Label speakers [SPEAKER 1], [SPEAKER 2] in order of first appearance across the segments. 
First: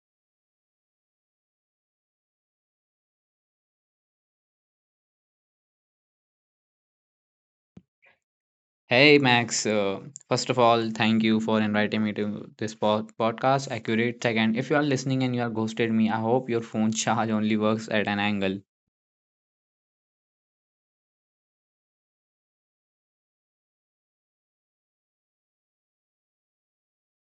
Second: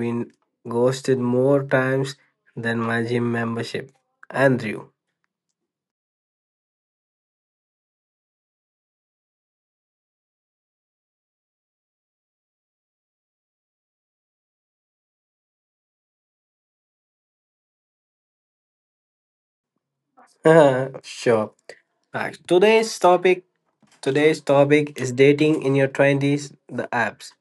[SPEAKER 1] been ghosted more times than my gym membership, Andrew.
[SPEAKER 2] Hey Max, first of all, thank you for inviting me to this podcast. Accurate second, if you are listening and you are ghosted me, I hope your phone charge only works at an angle.
[SPEAKER 1] sure. Max, today's topic is dating in your 20s, the apps.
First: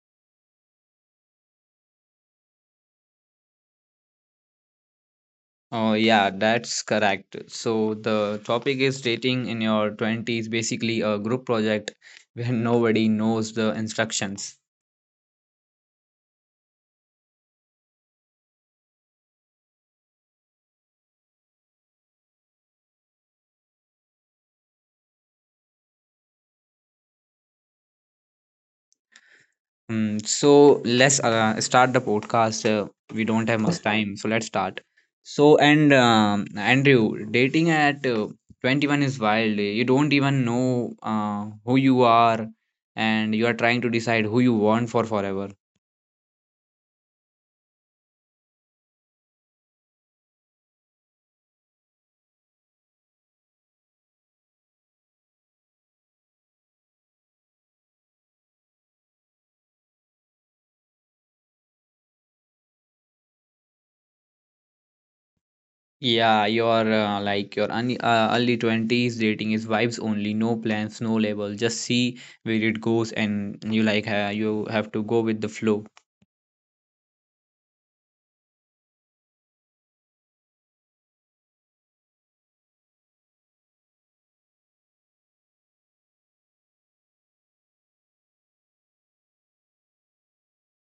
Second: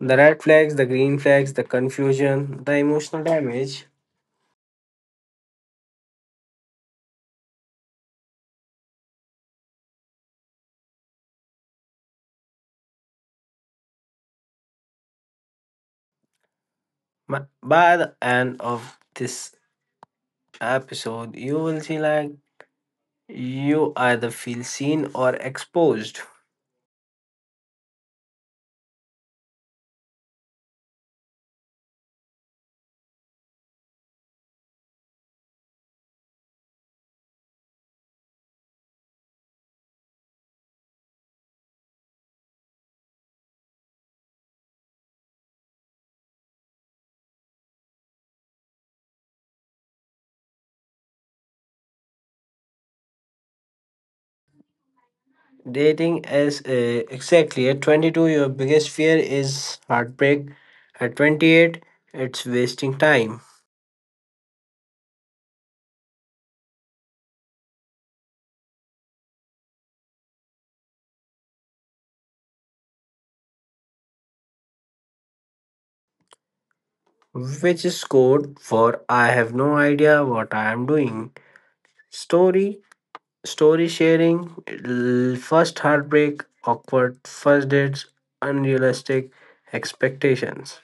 [SPEAKER 1] The red flags, the green flags, the confusion, the emotional damage.
[SPEAKER 2] Oh yeah, that's correct. So the topic is dating in your twenties, basically a group project where nobody knows the instructions.
[SPEAKER 1] By the end of this episode, you will see like you either feel seen or exposed.
[SPEAKER 2] So let's start the podcast. We don't have much time, so let's start. Andrew, dating at 21 is wild. You don't even know who you are, and you are trying to decide who you want for forever.
[SPEAKER 1] Dating is exactly at 22, your biggest fear is heartbreak. At 28, it's wasting time,
[SPEAKER 2] Yeah, you're like your early 20s dating is vibes only, no plans, no label. Just see where it goes, and you like you have to go with the flow.
[SPEAKER 1] which is code for I have no idea what I am doing. Story, story sharing, First heartbreak, awkward first dates, unrealistic expectations.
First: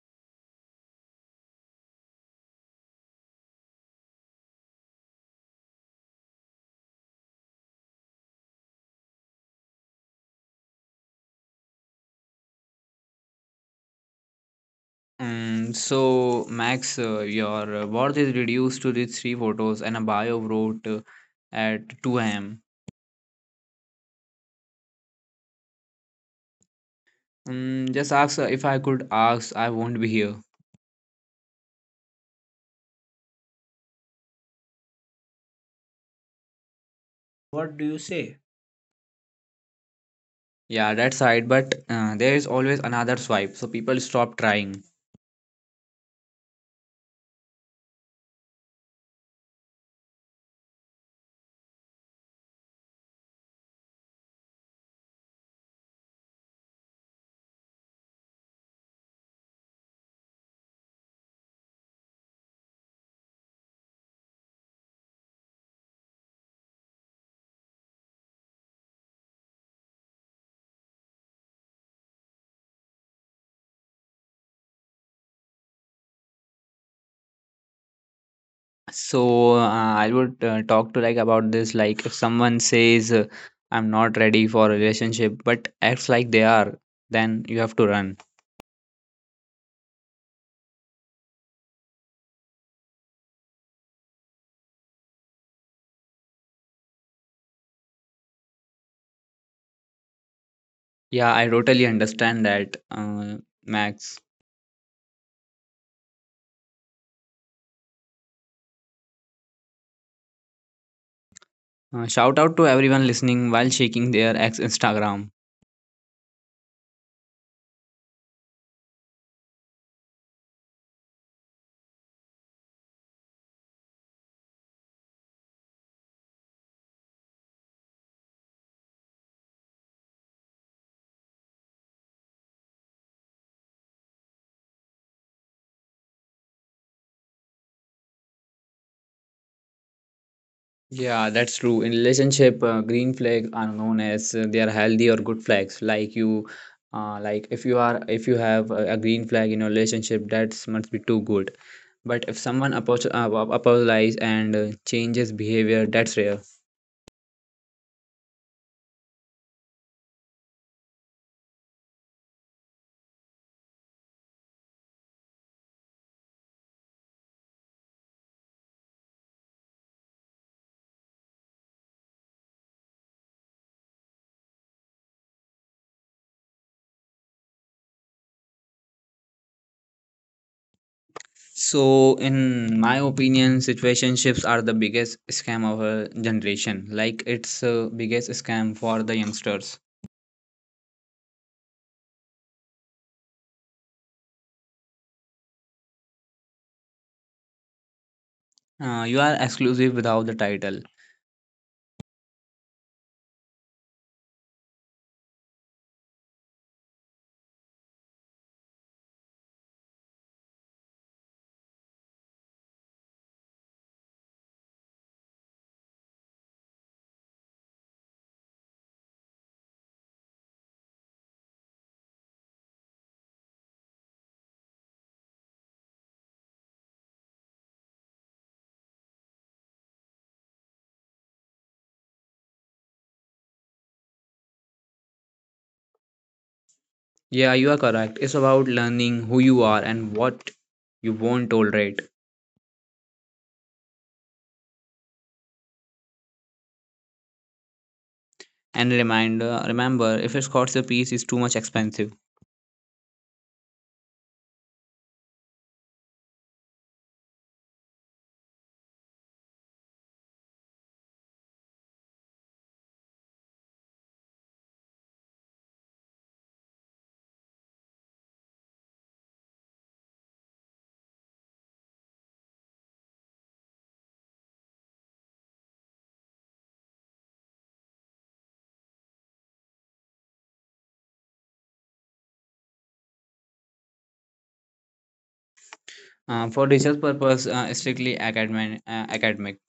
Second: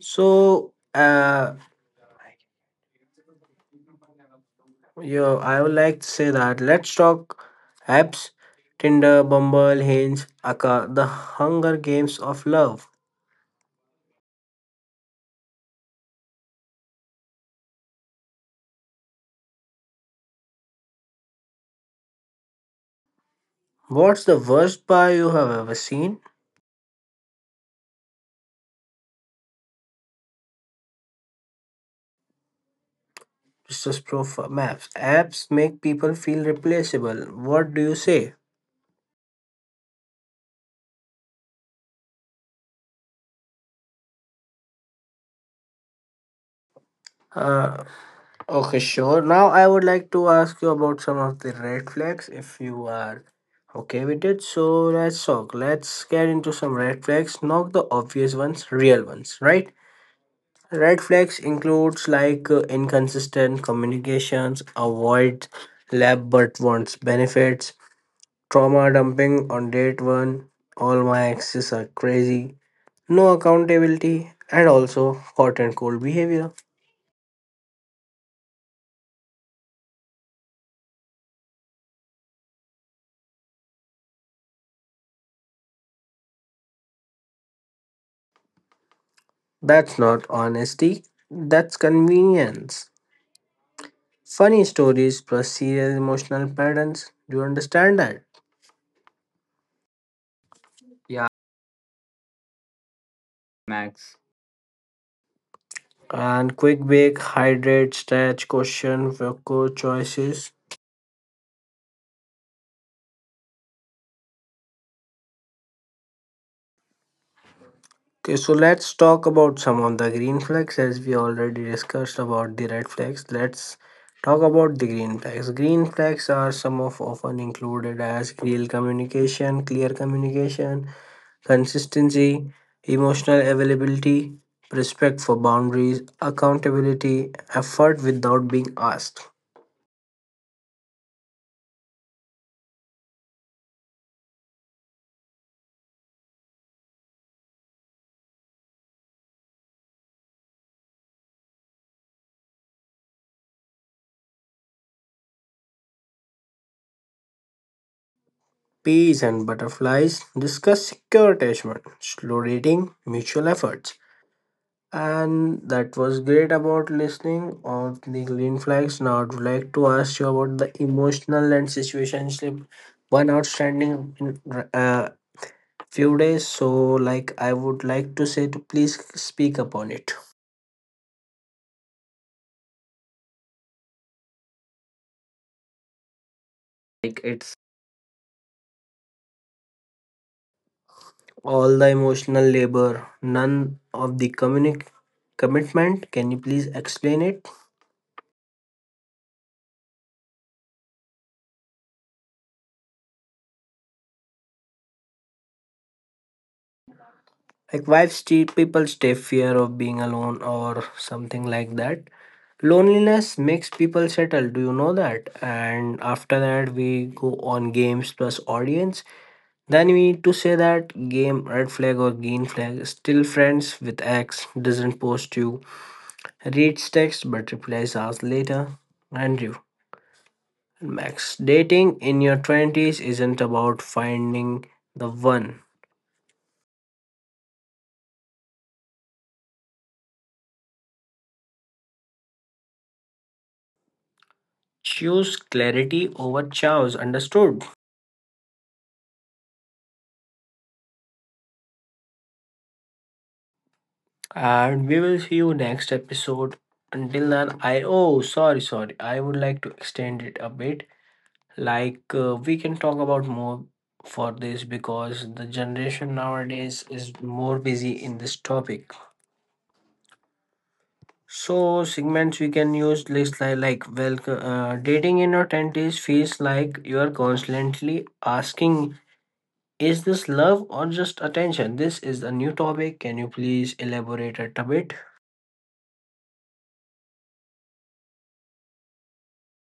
[SPEAKER 1] So, uh, Yeah, I would like to say that let's talk apps Tinder, Bumble, Hinge, Aka, the Hunger Games of Love.
[SPEAKER 2] So Max, your worth is reduced to these three photos and a bio wrote at 2 a.m.
[SPEAKER 1] What's the worst bar you have ever seen?
[SPEAKER 2] Just ask if I could ask, I won't be here.
[SPEAKER 1] It's just profile maps. Apps make people feel replaceable. What do
[SPEAKER 2] What do
[SPEAKER 1] you
[SPEAKER 2] you
[SPEAKER 1] say?
[SPEAKER 2] say? Yeah, that's right. But there is always another swipe, so people stop trying.
[SPEAKER 1] Uh, okay, sure. Now I would like to ask you about some of the red flags if you are okay with it. So let's talk. Let's get into some red flags. Not the obvious ones, real ones, right? Red flags includes inconsistent communications, avoid lab but wants benefits, trauma dumping on date one, all my exes are crazy, no accountability, and also hot and cold behavior.
[SPEAKER 2] So I would talk to like about this. Like if someone says I'm not ready for a relationship, but acts like they are, then you have to run.
[SPEAKER 1] That's not honesty, that's convenience. Funny stories plus serious emotional patterns. Do you understand that? Yeah,
[SPEAKER 2] Yeah, I totally understand that,
[SPEAKER 1] Max.
[SPEAKER 2] Max.
[SPEAKER 1] And quick bake, hydrate, stretch, question, vocal choices.
[SPEAKER 2] Shout out to everyone listening while shaking their ex Instagram.
[SPEAKER 1] Okay, so let's talk about some of the green flags as we already discussed about the red flags. Let's talk about the green flags. Green flags are some of often included as real communication, clear communication, consistency, emotional availability, respect for boundaries, accountability, effort without being asked.
[SPEAKER 2] Yeah, that's true. In relationship, green flag are known as they are healthy or good flags. Like you, like if you have a green flag in your relationship, that must be too good. But if someone apologizes and changes behavior, that's rare.
[SPEAKER 1] Peas and butterflies discuss secure attachment, slow dating, mutual efforts. And that was great about listening of the green flags. Now, I would like to ask you about the emotional and situationship one outstanding in uh, few days. So, like, I would like to say to please speak upon it.
[SPEAKER 2] So, in my opinion, situationships are the biggest scam of our generation.
[SPEAKER 1] Like,
[SPEAKER 2] Like,
[SPEAKER 1] it's
[SPEAKER 2] it's the biggest scam for the youngsters.
[SPEAKER 1] all the emotional labor, none of the communic commitment. Can you please explain it?
[SPEAKER 2] You are exclusive without the title.
[SPEAKER 1] Like, why people stay fear of being alone or something like that? Loneliness makes people settle, do you know that? And after that, we go on games plus audience. Then we need to say that game red flag or green flag. Still friends with X doesn't post you, reads text but replies hours later. Andrew and Max. Dating in your 20s isn't about finding the one.
[SPEAKER 2] Yeah, you are correct. It's about learning who you are and what you won't tolerate.
[SPEAKER 1] Choose clarity over chaos, understood?
[SPEAKER 2] And reminder, remember, if a scholarship piece is too much expensive
[SPEAKER 1] And we will see you next episode. Until then, I oh sorry. I would like to extend it a bit. Like we can talk about more for this because the generation nowadays is more busy in this topic. So segments we can use list dating in your twenties feels like you are constantly asking is this love or just attention? This is a new topic. Can you please elaborate it a bit?
[SPEAKER 2] for research purpose, strictly academic, academic.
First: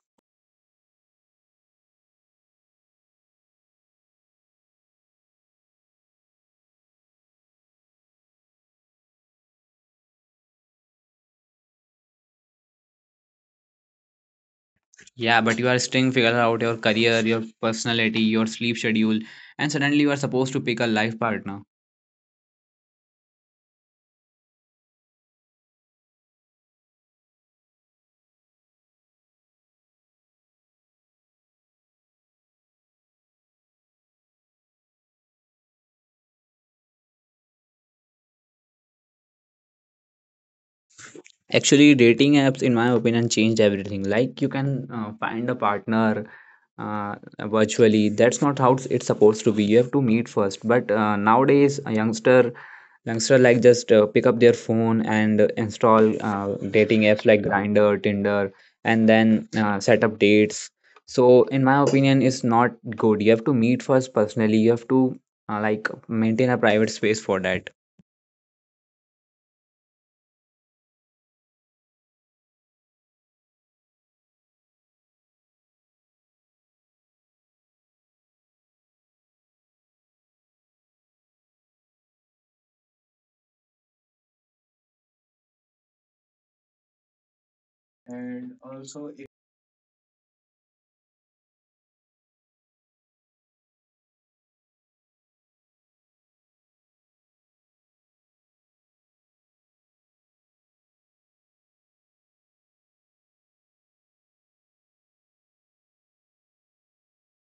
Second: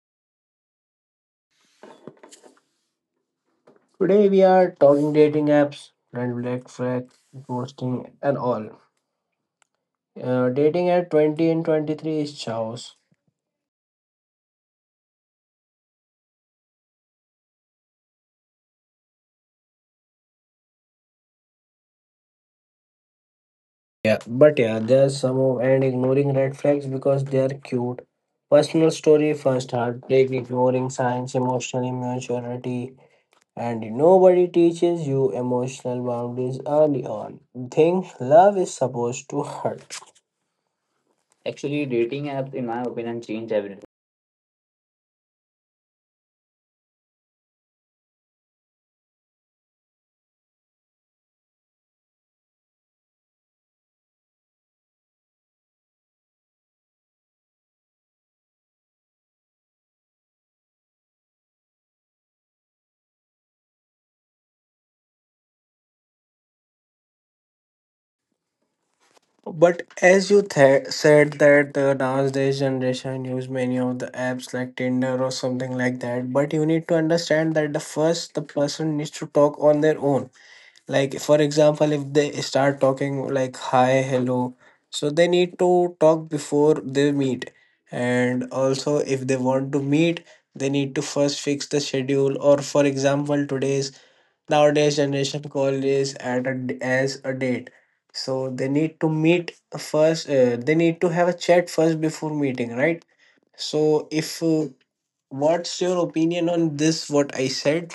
[SPEAKER 1] Today we are talking dating apps, red black flag, ghosting, and all. Dating at 20 and 23 is chaos.
[SPEAKER 2] Yeah, but you are still figure out your career, your personality, your sleep schedule, and suddenly you are supposed to pick a life partner.
[SPEAKER 1] Yeah, but yeah, there's some of and ignoring red flags because they are cute. Personal story, first heartbreak, ignoring signs, emotional immaturity, and nobody teaches you emotional boundaries early on. Think love is supposed to hurt. Actually,
[SPEAKER 2] Actually,
[SPEAKER 1] dating apps,
[SPEAKER 2] dating
[SPEAKER 1] in my
[SPEAKER 2] apps, in my
[SPEAKER 1] opinion, change
[SPEAKER 2] opinion,
[SPEAKER 1] everything.
[SPEAKER 2] changed everything. Like you can find a partner virtually. That's not how it's supposed to be. You have to meet first. But nowadays, a youngster, youngster like just pick up their phone and install dating apps like Grindr, Tinder, and then set up dates. So, in my opinion, it's not good. You have to meet first personally. You have to like maintain a private space for that.
[SPEAKER 1] But as you said that the nowadays generation use many of the apps like Tinder or something like that. But you need to understand that the first the person needs to talk on their own. Like for example, if they start talking like hi, hello, so they need to talk before they meet. And also, if they want to meet, they need to first fix the schedule. Or for example, today's nowadays generation call is at a d as a date, so they need to meet first they need to have a chat first before meeting, right? So if what's your opinion on this what I said?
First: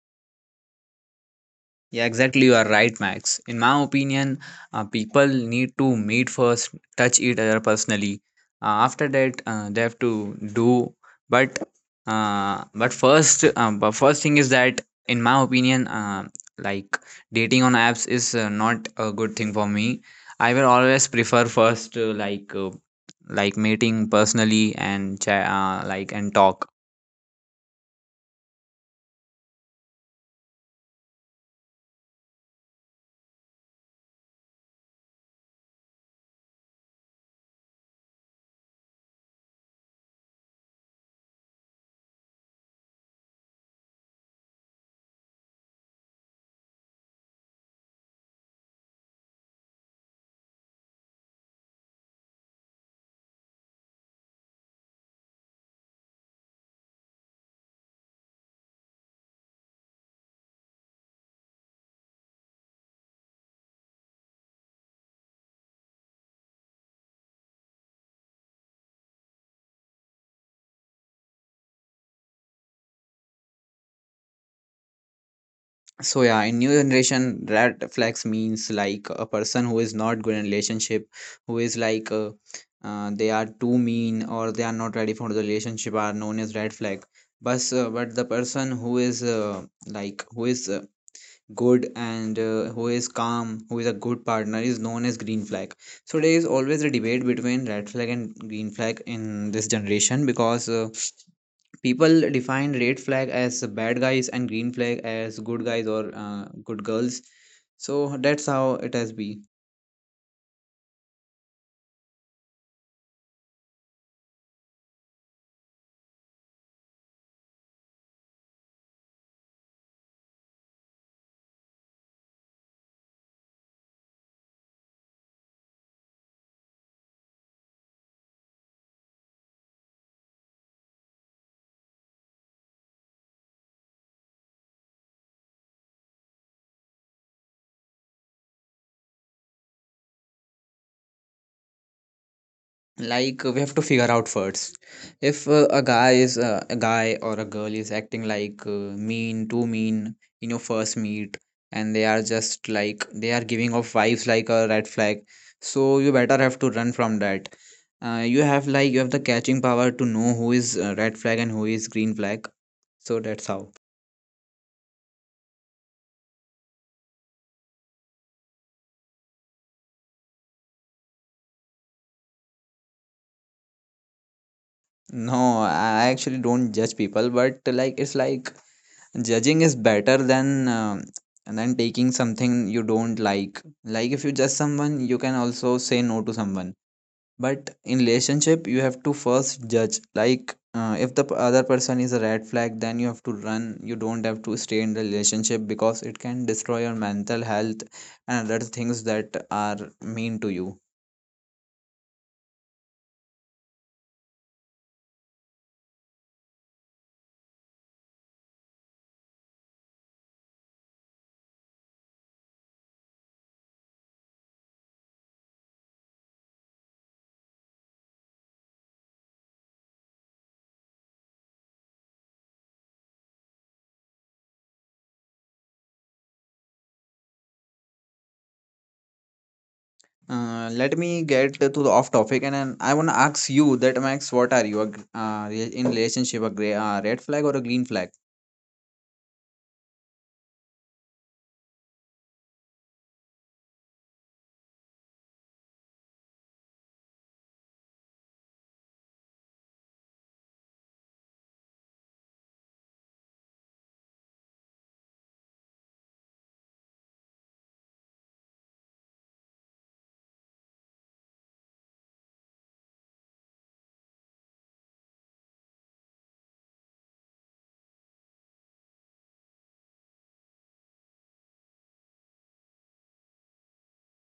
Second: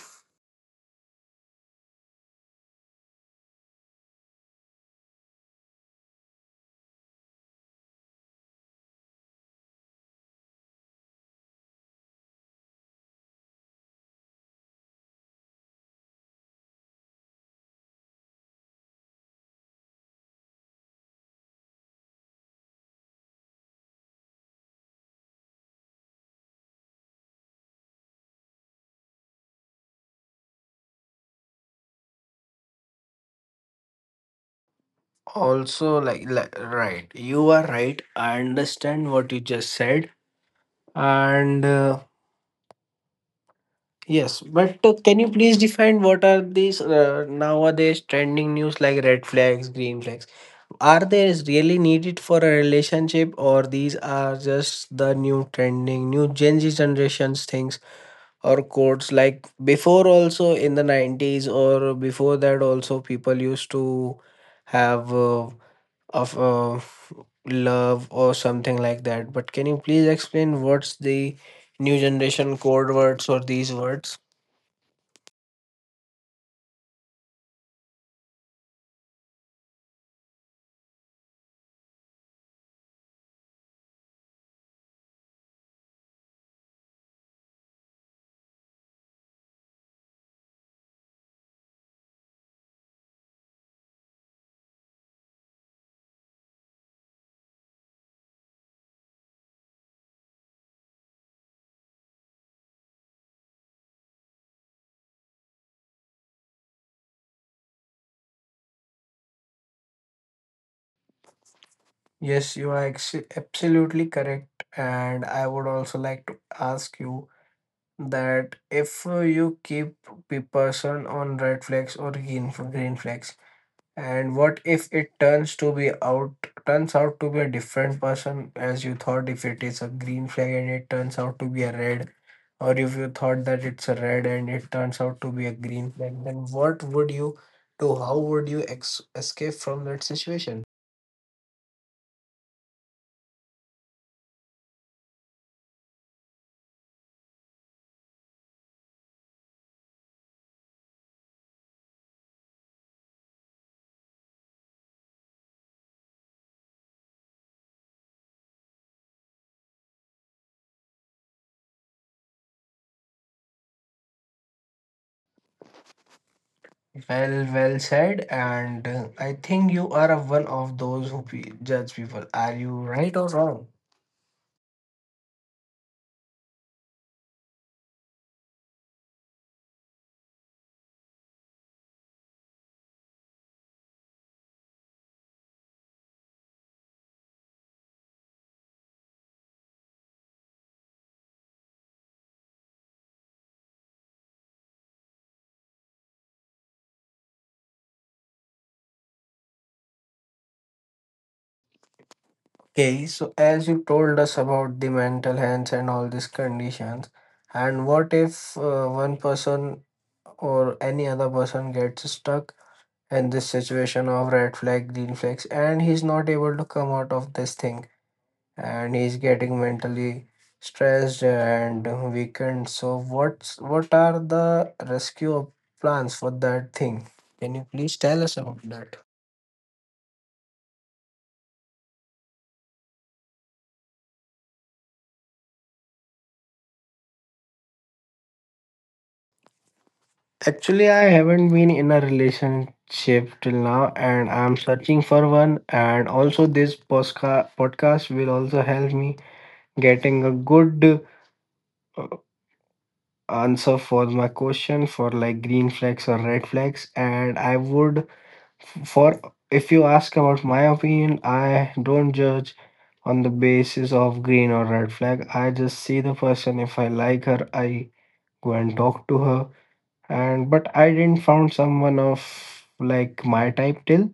[SPEAKER 2] Yeah, exactly. You are right, Max. In my opinion, people need to meet first, touch each other personally. After that, they have to do. But but first thing is that, in my opinion, like dating on apps is not a good thing for me. I will always prefer first, like meeting personally and like and talk.
[SPEAKER 1] Also like right you are right, I understand what you just said, and yes. But can you please define what are these nowadays trending news like red flags green flags? Are they really needed for a relationship, or these are just the new trending, new Gen Z generations things or quotes? Like before, also in the 90s, or before that, also people used to have of love or something like that. But can you please explain what's the new generation code words or these words?
[SPEAKER 2] So yeah, in new generation, red flags means like a person who is not good in relationship, who is like they are too mean or they are not ready for the relationship are known as red flag. But the person who is like who is good and who is calm, who is a good partner is known as green flag. So there is always a debate between red flag and green flag in this generation because people define red flag as bad guys and green flag as good guys or good girls. So that's how it has been.
[SPEAKER 1] Yes, you are absolutely correct. And I would also like to ask you that if you keep the person on red flags or green flags, and what if it turns out to be a different person as you thought? If it is a green flag and it turns out to be a red, or if you thought that it's a red and it turns out to be a green flag, then what would you do? How would you escape from that situation?
[SPEAKER 2] Like we have to figure out first if a guy is a guy or a girl is acting like mean too mean in your first meet, and they are just like they are giving off vibes like a red flag, so you better have to run from that. You have like you have the catching power to know who is red flag and who is green flag, so that's how.
[SPEAKER 1] Well, well said. And I think you are a one of those who judge people. Are you right or wrong?
[SPEAKER 2] No, I actually don't judge people, but like it's like judging is better than taking something you don't like. Like if you judge someone, you can also say no to someone. But in relationship, you have to first judge. Like if the other person is a red flag, then you have to run. You don't have to stay in the relationship because it can destroy your mental health and other things that are mean to you.
[SPEAKER 1] Okay, so as you told us about the mental health and all these conditions, and what if one person or any other person gets stuck in this situation of red flag, green flags, and he's not able to come out of this thing, and he's getting mentally stressed and weakened. So what are the rescue plans for that thing? Can you please tell us about that?
[SPEAKER 2] Let me get to the off topic and then I want to ask you that Max, what are you a, in relationship a red flag or a green flag?
[SPEAKER 1] Actually, I haven't been in a relationship till now, and I'm searching for one. And also, this podcast will also help me getting a good answer for my question for like green flags or red flags. And I would, for if you ask about my opinion, I don't judge on the basis of green or red flag. I just see the person. If I like her, I go and talk to her, and but I didn't found someone of like my type till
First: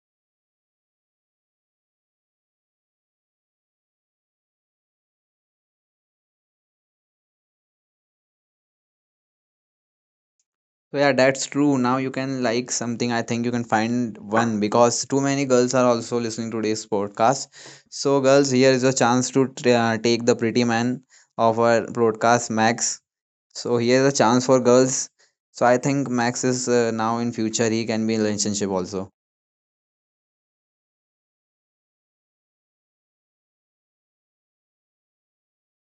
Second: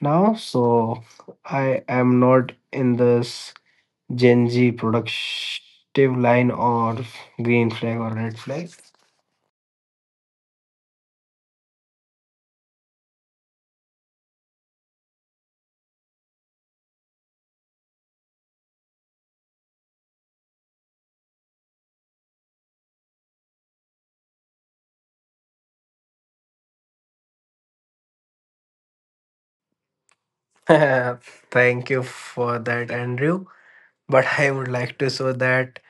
[SPEAKER 1] now. So I am not in this Gen Z productive line or green flag or red flag.
[SPEAKER 2] So yeah, that's true. Now you can like something. I think you can find one because too many girls are also listening to today's podcast. So girls, here is a chance to take the pretty man of our broadcast, Max. So here is a chance for girls. So I think Max is now in future he can be in relationship also.
[SPEAKER 1] Thank you for that, Andrew. But I would like to show that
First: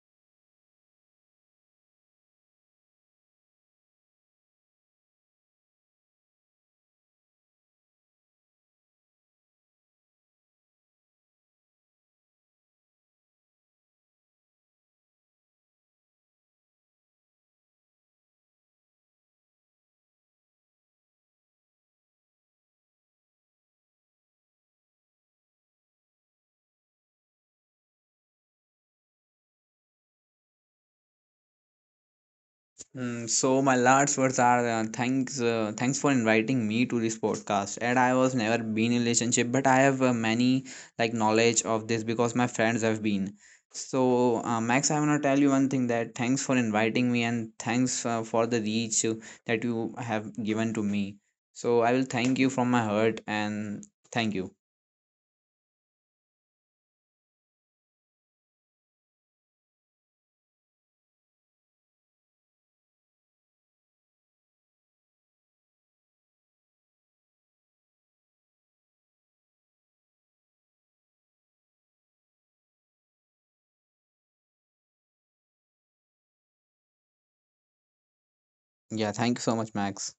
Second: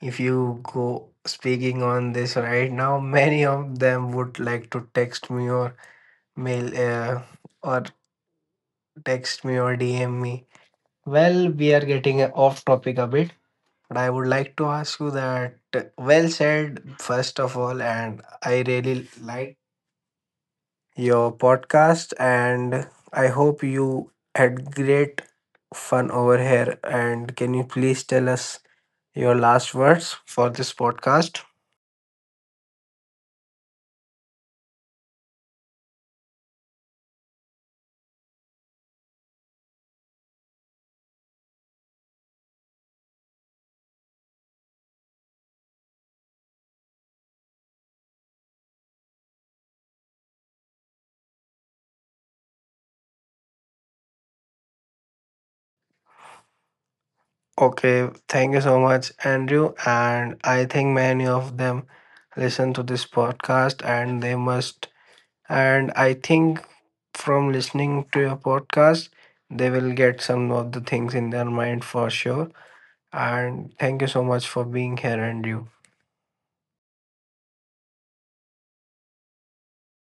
[SPEAKER 1] if you go speaking on this right now, many of them would like to mail uh, or text me or DM me. Well, we are getting off topic a bit. And I would like to ask you that well said, first of all, and I really like your podcast, and I hope you had great fun over here. And can you please tell us your last words for this podcast?
[SPEAKER 2] So my last words are thanks for inviting me to this podcast, and I was never been in relationship, but I have many like knowledge of this because my friends have been. So Max, I want to tell you one thing, that thanks for inviting me, and thanks for the reach that you have given to me. So I will thank you from my heart, and thank you.
[SPEAKER 1] Okay, thank you so much, Andrew. And I think many of them listen to this podcast, and they must And I think from listening to your podcast, they will get some of the things in their mind for sure. And thank you so much for being here and you.
[SPEAKER 2] Yeah, thank you so much, Max.